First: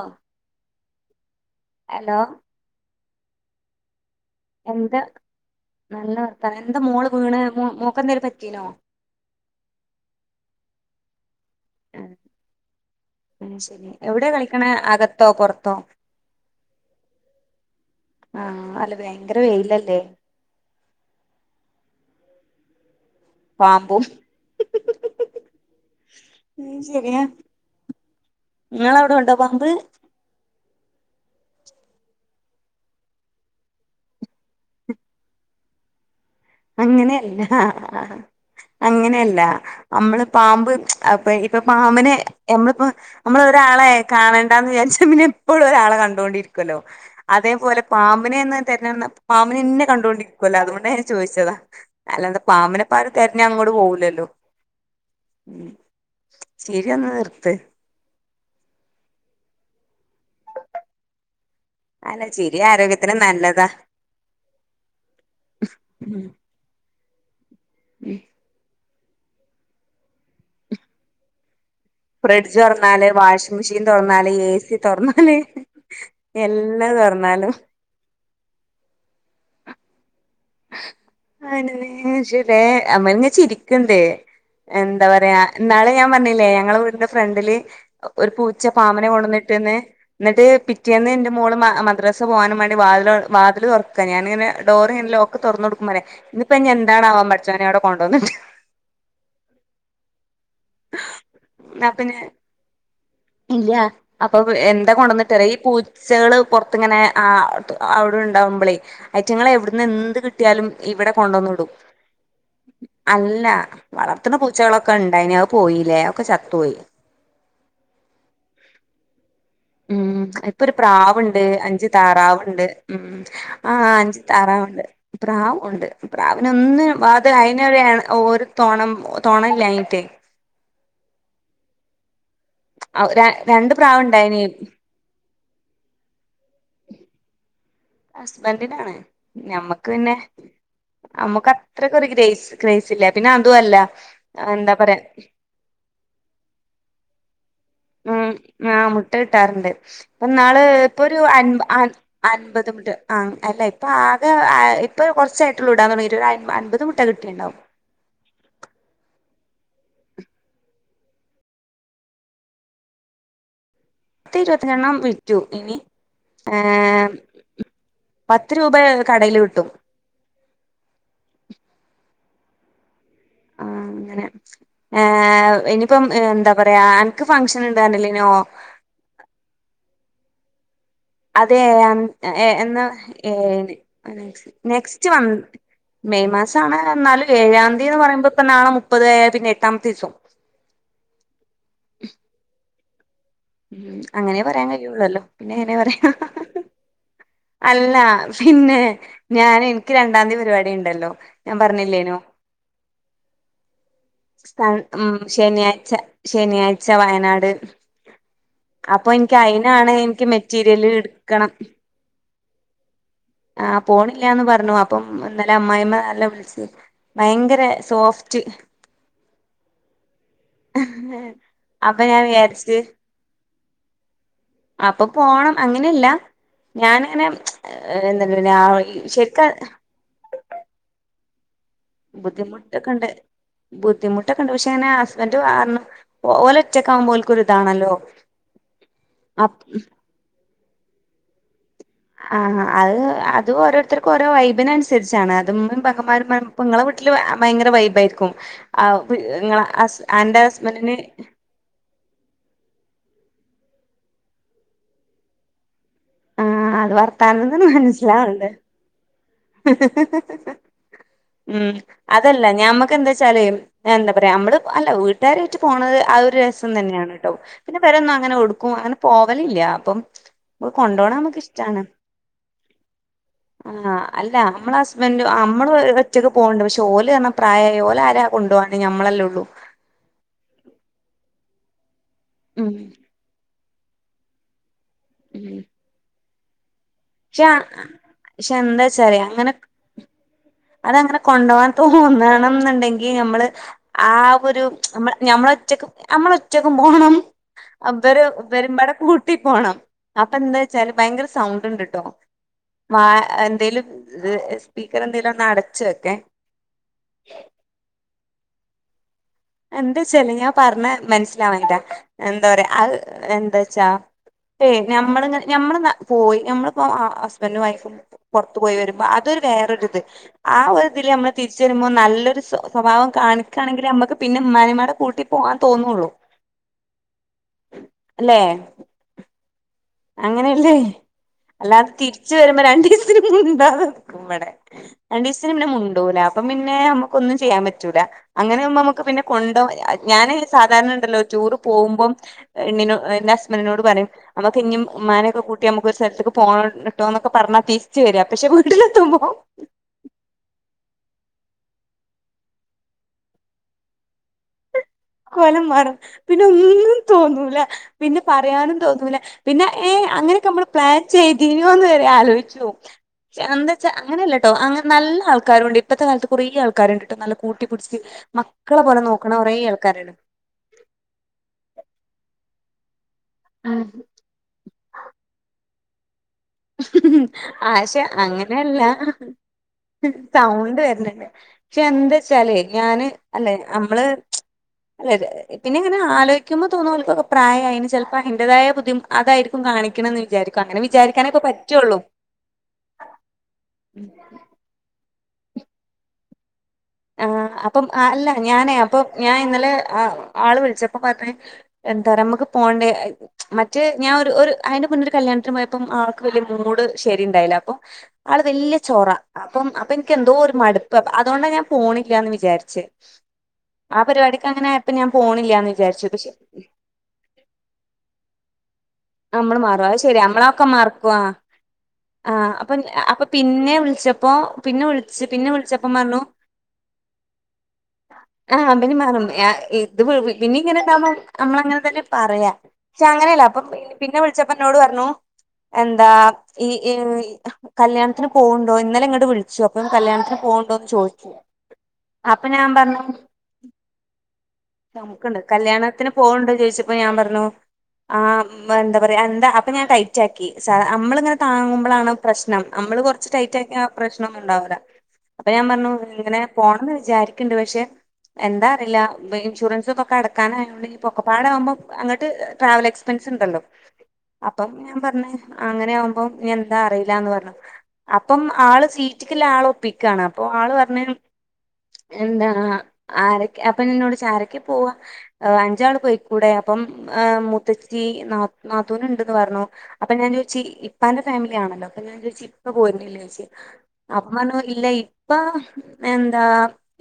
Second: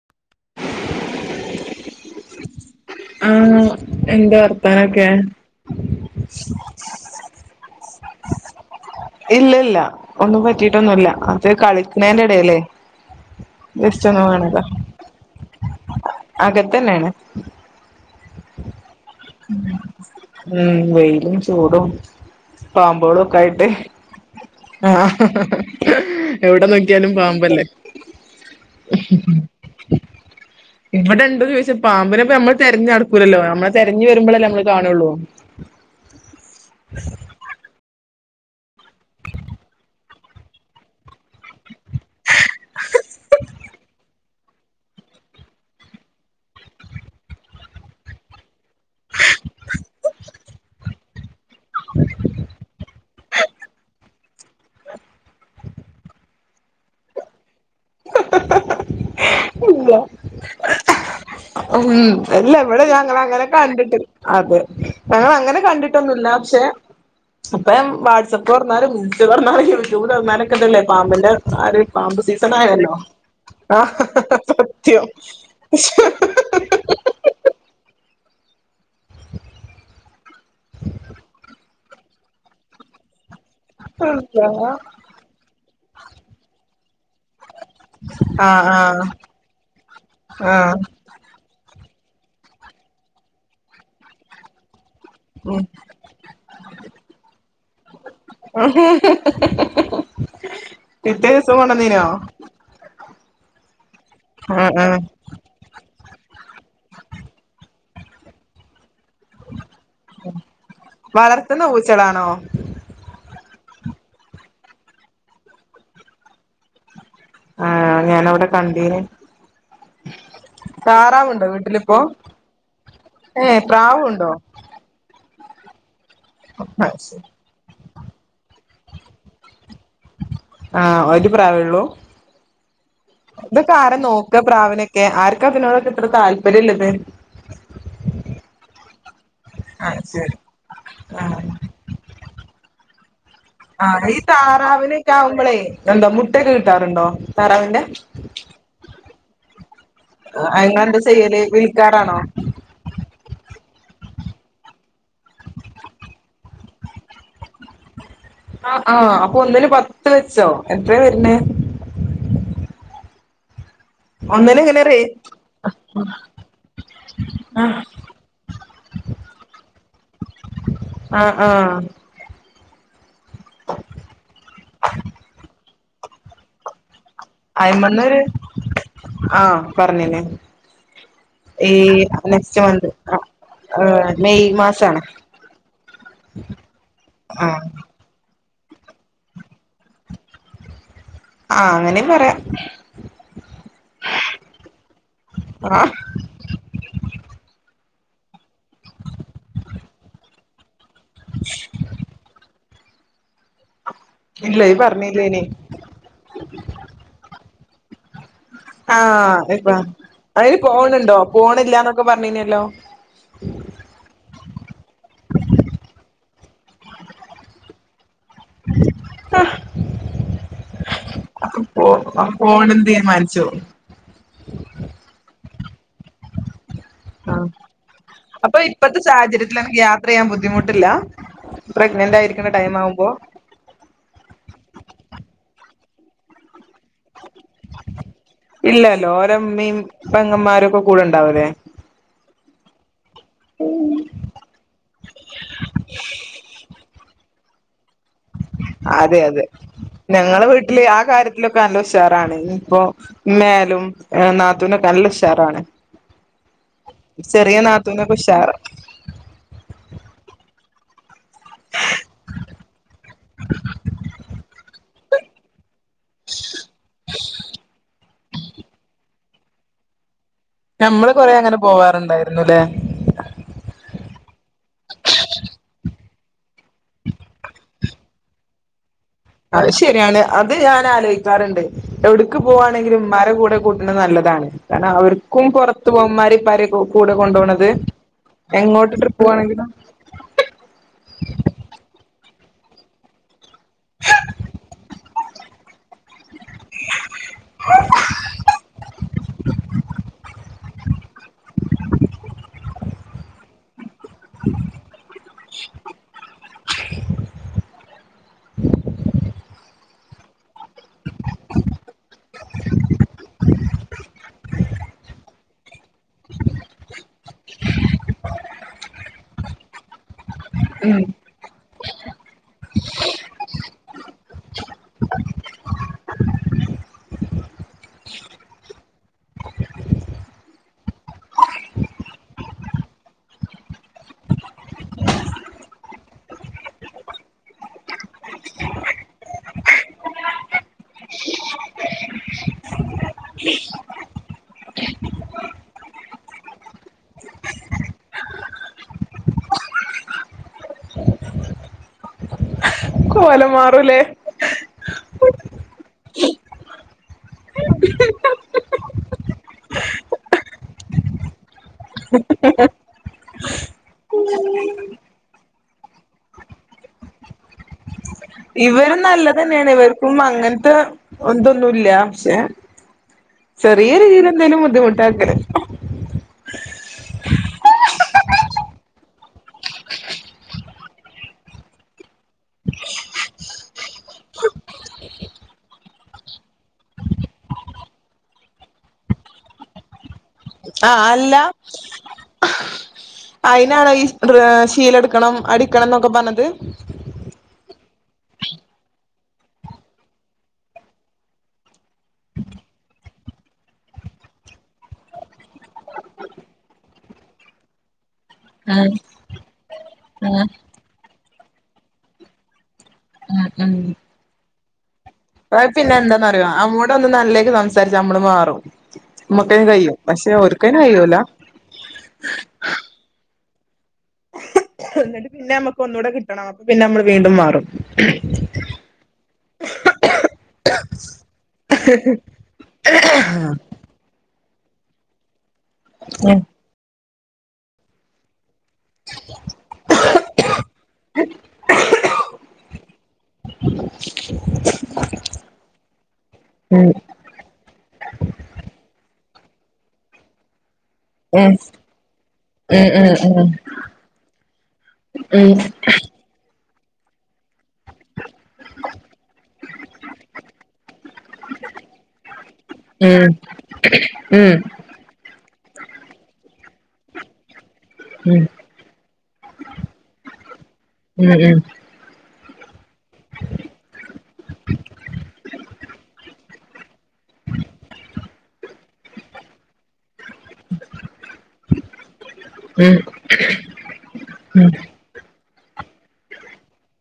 ആഹ് hello ആഹ് എന്താ എന്താ വർത്താനൊക്കെ നല്ല വർത്താനം എന്താ മോള് വീണ് മോക്ക് എന്തേലും പറ്റീനോ ഇല്ലില്ല ഒന്നും പറ്റിട്ടൊന്നുമില്ല അത് കളിക്കുന്നതിന് ഇടയിലെ ആഹ് ശരി എവിടെയാ കളിക്കണ അകത്തോ പുറത്തോ അകത്തന്നെയാണ് ആഹ് അല്ല ഭയങ്കര വെയിലല്ലേ ഉം വെയിലും ചൂടും പാമ്പുകളൊക്കെ ആയിട്ട് പാമ്പും ആഹ് ഹ് ഹ് ഹാ എവിടെ നോക്കിയാലും പാമ്പല്ലേ നിങ്ങളെ അവിടെ ഉണ്ടോ പാമ്പ് ഇവിടെ ഇണ്ട് ചോദിച്ചാ പാമ്പിനെപ്പ നമ്മള് തെരഞ്ഞു നടക്കൂലല്ലോ, നമ്മള് തെരഞ്ഞു വരുമ്പളല്ലേ നമ്മള് കാണുള്ളൂ. അങ്ങനെയല്ല, അങ്ങനെയല്ല. നമ്മള് പാമ്പ് അപ്പ ഇപ്പ പാമ്പിനെ നമ്മളിപ്പോ നമ്മള് ഒരാളെ കാണേണ്ടാന്ന് വിചാരിച്ച പിന്നെ എപ്പഴും ഒരാളെ കണ്ടുകൊണ്ടിരിക്കുല്ലോ. അതേപോലെ പാമ്പിനെന്ന് [unintelligible] പാമ്പിനെന്നെ കണ്ടുകൊണ്ടിരിക്കുവല്ലോ അതുകൊണ്ട് ചോദിച്ചതാ അല്ലാതെ പാമ്പിനെ ഇപ്പ ആരും തെരഞ്ഞ് അങ്ങോട് പോവൂലല്ലോ, ചിരിയൊന്ന് നിർത്ത്. ഇല്ല ഉം അല്ല ചിരി ഇവടെ ആരോഗ്യത്തിന് ഞങ്ങളങ്ങനെ നല്ലതാ കണ്ടിട്ട് അതെ ഞങ്ങളങ്ങനെ കണ്ടി ട്ടൊന്നുല്ല, പക്ഷേ അപ്പം വാട്സആപ്പ് തൊറന്നാലും യൂട്യൂബ് [unintelligible] തൊറന്നിലൊക്കെല്ലേ ഇതല്ലേ പാമ്പിന്റെ ആര്. പാമ്പ് സീസൺ ഫ്രിഡ്ജ് ആയല്ലോ തൊറന്നാല് വാഷിംഗ് മെഷീൻ ആഹ് തൊറന്നാല് ഏ സി സത്യം തൊറന്നാല് എല്ലാ തൊറന്നാലും ആ [unintelligible] അമ്മളന്നെ ചിരിക്കണ്ടേ. എന്താ പറയാ ഇന്നാള് ഞാൻ പറഞ്ഞില്ലേ ഞങ്ങള വീടിന്റെ ഫ്രണ്ടില് ഒരു പൂച്ച ആഹ് ആഹ് പാമ്പിനെ കൊണ്ടന്ന് ഇട്ട്ന്ന് എന്നിട്ട് ആഹ് പിറ്റേന്ന് [unintelligible] മോള് മ മദ്രസ പോകാനും വേണ്ടി വാതില് വാതില് തൊറക്ക ഞാനിങ്ങനെ ഡോറ് ഇങ്ങനെ ലോ ക്ക് ഉം തൊറന്ന് കൊടുക്കമേ പറയ ഇന്ന് ഇപ്പ ഇനി എന്താണാവോ പടച്ചോനെ അവിടെ കൊണ്ടു വന്ന് ഇട്ട് പിറ്റേ ദിവസം ന്നാ കൊണ്ടന്നീനോ? പിന്നെ ഇല്ല, അപ്പോ ആഹ് എന്താ ആഹ് കൊണ്ടു വന്നിട് ട്ട് പറയാ ഈ പൂച്ചകള് പൊറത്തിങ്ങനെ ആ അവിടെ ഇണ്ടാവുമ്പളേ. ഐറ്റങ്ങള് എവിട്ന്ന് എന്ത് കിട്ടിയാലും ഇവിടെ കൊണ്ടുവന്ന് വളർത്തുന്ന ഇടും. പൂച്ചകളാണോ അല്ല വളർത്തുന്ന പൂച്ചകളൊക്കെ ഇണ്ടായിന് അത് പോയില്ലേ ഒക്കെ ചത്തു പോയി. ആണോ ഞാനവിടെ കണ്ടീന്. മ് ഇപ്പ ഒരു പ്രാവുണ്ട്, താറാവുണ്ടോ അഞ്ച് വീട്ടിലിപ്പോ താറാവുണ്ട്, മ് ഏഹ് ആഹ് അഞ്ച് പ്രാവുണ്ടോ താറാവുണ്ട്. പ്രാവ് ഉണ്ട് പ്രാവിനെ ഒന്നിനും [unintelligible] അയിനൊരു എന ഒരു തോണം തൊണയില്ലായിട്ടെ ആഹ് ഒരു പ്രാവേള്ളൂ, രണ്ട് ഇതൊക്കെ ആരാ പ്രാവുണ്ടായിനി നോക്ക പ്രാവിനെക് ക്കെ ആർക്ക ഇപ്പ ഇതിനോടൊക്കെ ഇത്ര താല്പര്യം ഇള്ളത്. ഹസ്ബൻഡിനാണ് ഞമ്മക്ക് ആഹ് പിന്നെ ശരി ആഹ് അമ്മക്ക് അത്രക്കൊരു ഗ്രസ് ക്രെസില്ല. പിന്നെ അതുവല് ആഹ് ഈ താറാവിന്ക്കെ ആവുമ്പളെ എന്താ മുട്ടൊക്കെ കിട്ടാറുണ്ടോ താറാവിന്റെ. ആഹ് മുട്ട കിട്ടാറുണ്ട്, ഇപ്പം ഇന്നാള് അങ്ങളെന്താ ഇപ്പോരു ചെയ്യല് അൻ അ വിൽക്കാറാണോ അൻപത്. മുട്ട ആ അല്ല ഇപ്പ ആകെ ആ ഇപ്പ കുറച്ചായിട്ടുള്ളൂ ഇടാൻ തൊടങ്ങിട്ട് ഒരയ് അൻപത് മുട്ട കിട്ടിണ്ടാവും. ആഹ് അപ്പ ഒന്നിന് പത്ത് വെച്ചോ എത്രയാ വര്ണെ. പത്തി ഒന്നിന് ഇരുപത്തി എങ്ങനെ രണ്ണ്ണം റേ വിറ്റു, ഇനി ഏഹ് ആഹ് പത്ത് രൂപ കടയിൽ കിട്ടും. ആഹ് ആഹ് ആഹ് അങ്ങനെ ഏഹ് ഇനിപ്പം എന്താ പറയാ അന് അയിമന്നര് ആഹ് പറഞ്ഞേനേ. അതെ എൻ എ എ എന്ന ഏ ഏഹ് മെയ് മാസാണ് നെക്സ്റ്റ് വന് മെയ് മാസാവാന എന്നാല് ആഹ് ഏഴാം തീയതി എന്ന് പറയുമ്പോ ഇപ്പ നാളെ മുപ്പത് പിന്നെ എട്ടാമത്തെ ദിസം. ആഹ് അങ്ങനേം പറയാ. മ് അങ്ങനെ പറയാൻ കഴിയുള്ളല്ലോ പിന്നെ എങ്ങനെ ആഹ് പറയാ. അല്ല പിന്നെ ഞാൻ എനിക്ക് രണ്ടാം തീയതി പരിപാടി ഇണ്ടല്ലോ ഞാൻ പറഞ്ഞില്ലേനോ. ഇല്ല കൺ ഇയ്യ് മ് പറഞ്ഞില്ലേനി ശെനിയാഴ്ച ശെനിയാഴ്ച വയനാട് അപ്പൊ എനിക്ക് ആഹ് ഇപ്പ അയിനാണ് എനിക്ക് അയിന് മെറ്റീരിയല് പോണുണ്ടോ എടുക്കണം പോണില്ലാന്നൊക്കെ പറഞ്ഞീനല്ലോ ആഹ പോണില്ലന്ന് പറഞ്ഞു അപ്പം ഇന്നലെ അമ്മായിമ്മന്നലെ വിളിച്ചു ഭയങ്കര സോഫ്റ്റ് ആ [inaudible] ആഹ അപ്പൊ പോണം തീരുമാനിച്ചോ അപ്പൊ പോണം അങ്ങനെയല്ല ഞാന അങ്ങനെ ആഹ് എന്ത പിന്നെ അപ്പൊ ഇപ്പത്തെ ശരിക്ക സാഹചര്യത്തിൽ അനക്ക് യാത്ര ചെയ്യാൻ ബുദ്ധിമുട്ടില്ല പ്രെഗ്നന്റ് ആയിരിക്കുന്ന ടൈം ബുദ്ധിമുട്ടൊക്കെ ഉണ്ട് ആവുമ്പോൾ ബുദ്ധിമുട്ടൊക്കെ ഉണ്ട് പക്ഷെ അങ്ങനെ ഹസ്ബണ്ട് പറഞ്ഞു ഓല് ഒറ്റക്കാവുബോ ഓൽക്കരിതാണല്ലോ അ അപ്പ പങ്ങന്മാരൊക്കെ കൂടെ ഉണ്ടാവില്ലേ ആഹാ അത് ഓരോരുത്തർക്ക് ഓരോ വൈബിന അനുസരിച്ചാണ് അതും ഉമ്മിപ്പങ്ങമാരും ഇങ്ങ ഭയങ്കര വൈബായിരിക്കും അതെ ആൻ്റ് ഹസ്ബന്റിന് അതിലെകെ നല്ല ഉഷാരാണ് ഇഞ്ച്പോ ഇമ്മാനകിലും നാത്തൂനൊക്കെ നല്ലഷാറാണ് ആഹ് അത് ചെറിയ വർത്താനത്തിന്ന് നാത്തൂനെകെ ഉഷാറ മനസ്സിലാവ്ണ്ട് [inaudible] ഉം അതല്ല ഞമ്മക്ക്ന്താ വെച്ചാല് എന്താ പറയാ നമ്മള് അല്ല എല്ലാരായിട്ട് പോണത് ആ ഒരു രസം തന്നെയാണ് കേട്ടോ ൻ്റെപെരീന്ന് ഒന്നും അങ്ങനെ കൊടുക്കും അങ്ങനെ പോവലില്ല അപ്പം കൊണ്ടുപോണ ഞമ്മള് കൊറേ നമ്മുക്ക് അങ്ങനെ ഇഷ്ടാണ് പോവാറുണ്ടായിരുന്നുല്ലേ ആ അല്ല നമ്മളെ ഹസ്ബൻഡ് നമ്മള് ഒറ്റക്ക് പോകണ്ട് പക്ഷേ ഓലെ പ്രായമായി ഓലെ ആരാ കൊണ്ട പോകാണ് ഞമ്മളെല്ലേ ഉള്ളൂ അത് ശരിയാണ് അത് ഞാൻ ആലോചിക്കാറുണ്ട് എവിടക്ക് ഉം പോകവാണെങ്കിലും മാരെ കൂടെ കൂട്ടുന്നത് നല്ലതാണ് കാരണം അവർക്കും ഉം പുറത്ത് പോകന്മാരി ഇപാരി കൂടെ പക്ഷെ കൊണ്ടുപോണത് പക്ഷെ എങ്ങോട്ട് എന്താച്ചാല് ട്രിപ്പ് അങ്ങനെ പോകവാണെങ്കിലും അതങ്ങനെ കൊണ്ട് പോകാൻ തോന്നണം എന്നുണ്ടെങ്കി നമ്മള് ആ ഒരു നമ്മള് ഒറ്റക്ക് നമ്മള് ഒറ്റക്ക് പോണം ഇവരും പാടെ കൂട്ടി പോണം അപ്പ എന്താ ഭയങ്കര സൗണ്ട്ണ്ട് കേട്ടോ എന്തലും സ്പീക്കർ എന്ത അടച്ചൊക്കെ എന്താച്ചല് ഞാൻ പറഞ്ഞ മനസ്സിലാവാഞ്ഞിറ്റാ എന്താ പറയാ എന്താ വച്ചാ ഏയ് നമ്മളങ്ങനെ നമ്മൾ പോയി നമ്മളിപ്പോ ഹസ്ബൻറും വൈഫും പുറത്തു പോയി വരുമ്പോ അതൊരു വേറൊരുരിത് ആ ഒരു ഉം ഇതില് നമ്മള് തിരിച്ച വരുമ്പോൾ നല്ലൊരു സ്വഭാവം കാണിക്കാണെങ്കിൽ നമ്മുക്ക് പിന്നെ ഉമ്മാനിപാടെ കൂട്ടി പോകാൻ തോന്നുള്ളു അല്ലെ അങ്ങനെയല്ലേ അല്ലാതെ തിരിച്ച വരുമ്പോ രണ്ടു ദിവസത്തിന് മിണ്ടാതെ നിക്കും ഇവിടെ രണ്ടീസത്തിന്ന് മുണ്ടൂല അപ്പ പിന്നെ നമ്മുക്കൊന്നും ചെയ്യാൻ പറ്റൂല അങ്ങനെവുബോ നമുക്ക് പിന്നെ കൊണ്ടോ ഞാന് സാധാരണ ഉണ്ടല്ലോ റ്റുറ് പോകുമ്പം ഇന്നിനോട് എന്റെ അസ്മനിനോട് പറയും നമുക്ക് ഇഞ്ഞും ഉമനെക്കെ കൂട്ടി നമുക്ക് ഒരു സ്ഥലത്ക് പോണട്ടോന്നൊക്കെ പറഞ്ഞ തിരിച്ചു വരി പക്ഷെ വീട്ടിലെത്തുമ്പോ കോലം മാറൂല്ലേ കോലം മാറും പിന്നെ ഒന്നും തോന്നൂല പിന്നെ പറയാനും തോന്നൂല പിന്നെ ഏ അങ്ങനെയൊക്കെ നമ്മള് പ്ലാൻ ചെയ്തിനുന്ന് വരെ ആലോചിച്ചു പോവും എന്താ വെച്ചാ അങ്ങനെല്ല കേട്ടോ അങ്ങനെ നല്ല ആൾക്കാരുണ്ട് ഇപ്പഴത്തെ കാലത്ത് കുറേ ആൾക്കാരുണ്ട് കേട്ടോ നല്ല കൂട്ടിപ്പടിച്ച് മക്കളെ ഇവരും പോലെ നോകുന്ന കുറെ നല്ലതന്നെയാണ് ആൾകാർ ഇവർക്കും അങ്ങനത്തെ ബന്തൊന്നുല്ല പക്ഷേ ആ ചെറിയ രീതിയിൽ എന്തേലും ബുദ്ധിമുട്ടാക്കല് ആശെ അങ്ങനെയല്ല സൗണ്ട് വരണണ്ട് ക്ഷെ എന്താച്ചാല് ഞാന് അല്ലെ നമ്മള് അല്ലെ ഇ പിന്നെങ്ങനെ ആലോയ്ക്കുമ്പോ തോന്നു ഓൽക്കൊക്കെ പ്രായായിന് ചെൽപ്പോ അയിന്റെതായ ബുദ്ധി അതായിരിക്കും കാണിക്കണം ന്ന് വിചാരി കങ്ങനെ വിചാരി എല്ലാം അയ്നാണോ ഇയ് റെ ശീലെടുക്കണം അടിക്കണം എന്നൊക്കെ പറഞ്ഞത് ആഹ് അപ്പം അല്ല ഞാനേ അപ്പൊ ഞാൻ ഇന്നലെ അ ആള് വിളിച്ചപ്പ പർഞ്ഞ് എന്താറിയാ മക്ക് പോണ്ടേ മറ്റേ ഞാൻ ഒരു ഒരു അയ്ന്റെ മുന്നെരു കല്യാണത്തിന് പോയപ്പം ആൾക്ക് വലിയ മൂട് ശരി ണ്ടായില അപ്പം ആള് വല്യ ഉം ചൊറ അപ്പം അപ്പൊ എനിക്ക് എന്തോ ഉം ഒരു മടുപ്പ് അതോണ്ട ഞാൻ പോണില്ലാന്ന് വിചാരിച്ചെ ഉം ഉം ആ പരിപാടിക്കങ്ങനെ പ്പൊ ഞാൻ പോണില്ലന്ന് വിചാരിച്ച് പഷെ തൊന്ന് നല്ലേയ്ൽ സംസാരിച്ച അമ്മള് മാറും നമ്മള് മ്മുക്കേയ്ന് മറു കഴിയും അത് ശരിയാ പക്ഷെ ഓര്ക് നമ്മളൊക്കെ അയ്‌ന് മറക്കും കഴിയൂല്ല ആഹ് ആഹ് അപ്പം അപ്പൊ പിന്നെ വിളിച്ചപ്പോ പിന്നെ വിളിച്ച് എന്നിട്ട് പിന്നെ മ്മക്ക് വിളിച്ചപ്പം ഒന്നുടെ പറഞ്ഞു കിട്ടണം അപ്പൊ പിന്നെ നമ്മള് വീണ്ടും മാറും ആഹ് അമ്പനി മാറും യാ ഇത് പ് പിന്ന ഇങ്ങനെണ്ടാഉമ്പോ അമ്മളഅങ്ങനെ തന്നെ പറയാ ക്ഷെ അങ്ങനെയല്ല അപ്പ പിന്നെ വിളിച്ചപ്പന്നോട് പറഞ്ഞു എന്താ ഉം ഇ ഈ കല്യാണത്തിന് പോ പ്പോ ഇന്നലെ ഇങ്ങട്ട് വിളിച്ചു അപ്പൊ കല്യാണത്തിന് പോഉണ്ടോന്ന് ചോയ്കു അപ്പൊ ഞാൻ പറഞ്ഞു [inaudible] നമുക്ണ്ട് കല്യാണത്തിന് പോഹ്ണ്ടൊ ചോയ്ച്ചപ്പോ ഉം ഞാൻ പറഞ്ഞു ആഹ് ഇമ്മ എന്താ പറയാ എന്താ പ്പൊ ഞാൻ ടൈറ്റാക്കി സ അമ്മൾ ങ്ങനെ ഉം താങ്ങുമ്പളാണ് പ്രശ്നം അമ്മള് കൊറച്ച് ഉം ഉം ഉം ഉം ഉം ഉം ഉം ഉം ടൈറ്റാക്ക്യാ ആ പ്രശ്നം ഒന്നും ഉണ്ടാവുല്ല അപ്പം ഞാൻ പറഞ്ഞു ഇങ്ങനെ പോണംന്ന് വിചാരിക്ണ്ട് പക്ഷെ എന്താ അറിയില്ല മ്പേ ഇൻഷുറൻസ്ക്കൊക്കെ അടക്കാനായോണ്ട് ഞ് പൊക്കപ്പാടെ ആകുമ്പോ അങ്ങട്ട് ട്രാവൽ എക്സ്പെൻസ്ണ്ടല്ലോ ഉം ഞാൻ പറഞ്ഞേ അങ്ങനെ ആകുമ്പോം ഞ്ഞിഎന്താ അറിയില്ലാന്ന് പറഞ്ഞു അപ്പം ആള് സീറ്റിക്ക്ല്ല ആൾ ഒപ്പിക്കാണ് അപ്പൊ ആള് പറഞ്ഞ് എന്താ ആരൊക്കെ അപ് പ്പന്നോട് ചാരക്കെ പോവ അഞ്ചാൾ പോയിക്കൂടെ പ്പം എഹ് മുത്തച്ചി നാ നാത്തൂന്ണ്ടെന്ന് പറഞ്ഞു അപ്പൊഞാൻ ചോയ്ച്ചി ഇപ്പാന്റെ ഫാമിലി ആണല്ലോ അപ്പൊ ഞാൻ ചോയ്ച്ചി പ്പ പോരുന്നില്ലേ ചോയ്ച്ചി അപ്പം പറഞ്ഞു ഇല്ല ഇപ്പ എന്താ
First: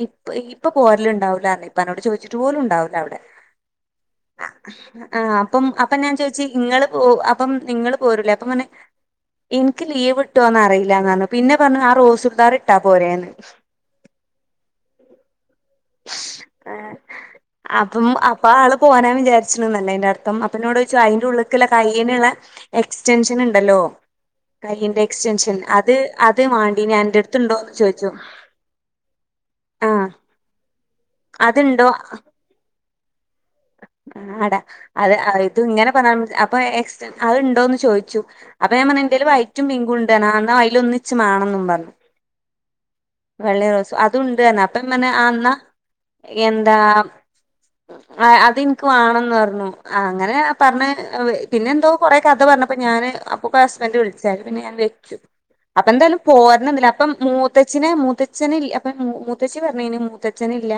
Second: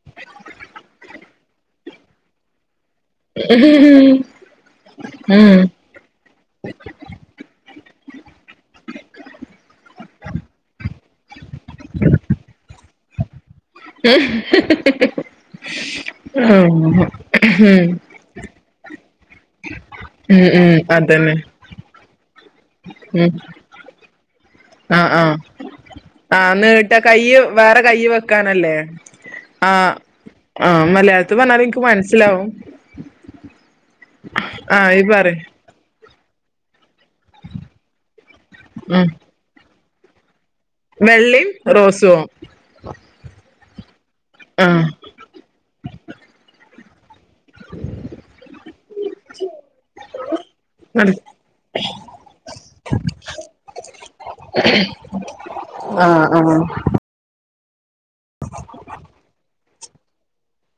ഇപ് ഇപ്പൊ പോരല് ഉണ്ടാവുല്ല പറഞ്ഞ് ഇപ്പാനോട് ചോയ്ച്ചിട്ട് പോലും ഉണ്ടാവൂല അവിടെ ആഹ് അപ്പം അപ്പൊ ഞാൻ ചോയിച്ചു ഇങ്ങള് പോവ് അപ്പം നിങ്ങളൾ പോരൂലേ അപ്പപറഞ്ഞ് ഇന്ക്ക് ലീവ് ഇട്ടോന്ന് അറിയില്ലാന്നറഞ്ഞ് പിന്നെ പറഞ്ഞ് ആ റോസ് ചുരിദാർ ഇട്ടാ പോരേന്ന് ഉം ഉം ഉം ഉം പ്പ ആള് പോആനാ വിചാരിച്ണ്ന്നല്ലെയ്ന്റെ അർത്ഥം അപ്പ ന്നോട് ചോയ്ചു അയ്ന്റെ അതന്നെ ഉള്ള്ക്ക്ള്ള കയ്യ്ന്ള്ള ഉം എക്സ്റ്റെൻഷന് ണ്ടല്ലോ ആഹ് ആഹ് കയ്യ്ന്റെക്സ്റ്റെൻഷൻ അത് അത് ആഹ് വാണ്ടീന് നീട്ടാ കയ്യ് അന്റെടുത്ത്ണ്ടോന്ന് വേറെ കയ്യ് ചോയ്ച്ചു വെക്കാനല്ലേ ആഹ് ആഹ് മലയാളത്തി പറഞ്ഞാലു ഇൻക്ക് അത്ണ്ടോ മനസ്സിലാവും ആഹ് ആടാ ആഹ് ഇയ്യ് അത് പറയ് ഇത് ഇങ്ങനെ പറഞ്ഞാൽ അപ്പൊ എക്സറ്റൻ അത്ണ്ടോന്ന് ചോയ്ച്ചു അപ്പ ഞാൻ പറഞ്ഞു ഉം എന്റെല് വൈറ്റും പിങ്കും ഉണ്ട്ർഞ് ആഹ് ന്നാ അയ്ലൊന്ന് ച്ച് വെള്ളിയും മാണെന്നും പർഞ് റോസുവോ വെള്ള റോസും അതുണ്ട് അർഞ് അപ്പം ആഹ് മർഞ്ഞ് ആഹ് എന്നാ എന്താ ആഹ് അത് ഇൻക്ക് വാണംന്ന് പറഞ്ഞു അങ്ങനെ പറഞ്ഞ നട പിന്നെ എന്തോ കൊറെ കഥ പറഞ്ഞപ്പ ഞാന് പ്പൊ ഹസ്ബന്റ് വിളിച്ചയ്ല് പിന്നെ ഞാൻ വെച്ചു അപ്പൊ എന്തായാലും ആഹ് ആഹ് പോരണതില അപ്പം മൂത്തച്ചിനെ മൂത്തച്ഛനിൽ അപ്പ മൂത്തച്ചി പറഞ്ഞീനും മൂത്തച്ഛൻ ഇല്ല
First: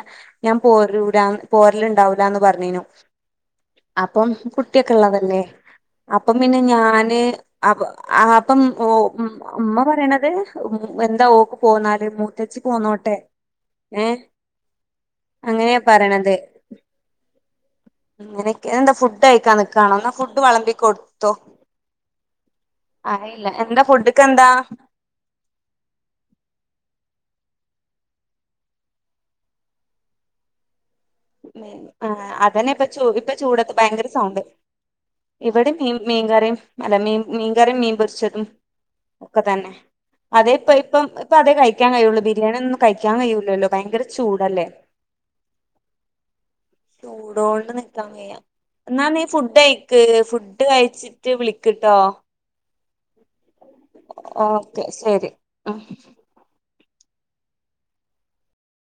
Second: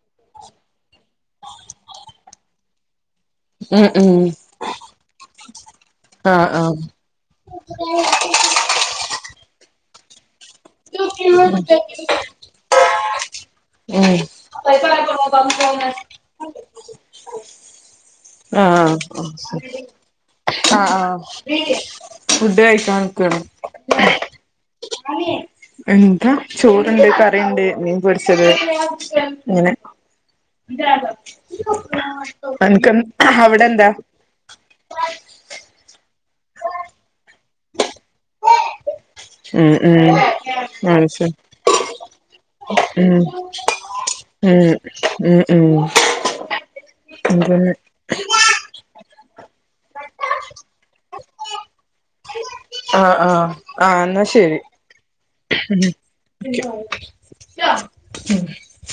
ഞാൻ പോരു ല പോരല് ണ്ടാവുലാന്ന് പറഞ്ഞീനു ഉം ഉം അപ്പം കുട്ടിയൊക്കെള്ളതല്ലേ അപ്പം ആഹ് പിന്നെ ആഹ് ഞാന് അപ് ആപ്പം ഓ ഇമ്മ പറയണത് എന്താ ഓക്ക് പോന്നാല് മുത്തേച്ചി പോന്നോട്ടെ ഉം ഏഹ് അങ്ങനെയാ പറയണത് [unintelligible] അങ്ങനൊക്കെ എന്താ ആഹ് ഫുഡ് കഴിക്കാൻ ആഹ് നിക്കാണോ എന്നാ ഫുഡ് വിളമ്പി ആഹ് ആഹ് കൊടുത്തോ ഫുഡ് കഴിക്കാനൊക്കയാണോ? ആയില്ല എന്താ ഫുഡ്ക്ക് എന്താ എന്താ ചോറുണ്ട് കറിയുണ്ട് മീൻ പൊരിച്ചത് ഇങ്ങനെ നെ അതന്നെ ഇപ്പ അനക്ക് ചൂ ഇപ്പം അവിടെ ചൂടത്ത് എന്താ ഭയങ്കര സൗണ്ട് ഇവിടെ മീൻ മീൻകറിയും അല്ല മീൻ മീൻകറിയും മീൻ പൊരിച്ചതും ഒക്കെ തന്നെ ഉം ഉം അതെ ഇപ്പം ഇപ്പം അത് ഇപ്പ ശരി അതേ കഴിക്കാൻ കഴിയുള്ളു ബിരിയാണി ഒന്നും കഴിക്കാൻ ഉം കഴിയൂല്ലല്ലോ ഭയങ്കര ചൂടല്ലേ ഉം ഉം ഉം ചൂടോണ്ട് അതന്നെ നി നിക്കാൻ വയ്യാ എന്നാ നീ ഫുഡ് കഴിക്ക് ഫുഡ് കഴിച്ചിട്ട് വിളിക്കട്ടോ ആഹ് ആഹ് ആഹ് എന്നാ ശരി കെ ശരി ഉം ഉം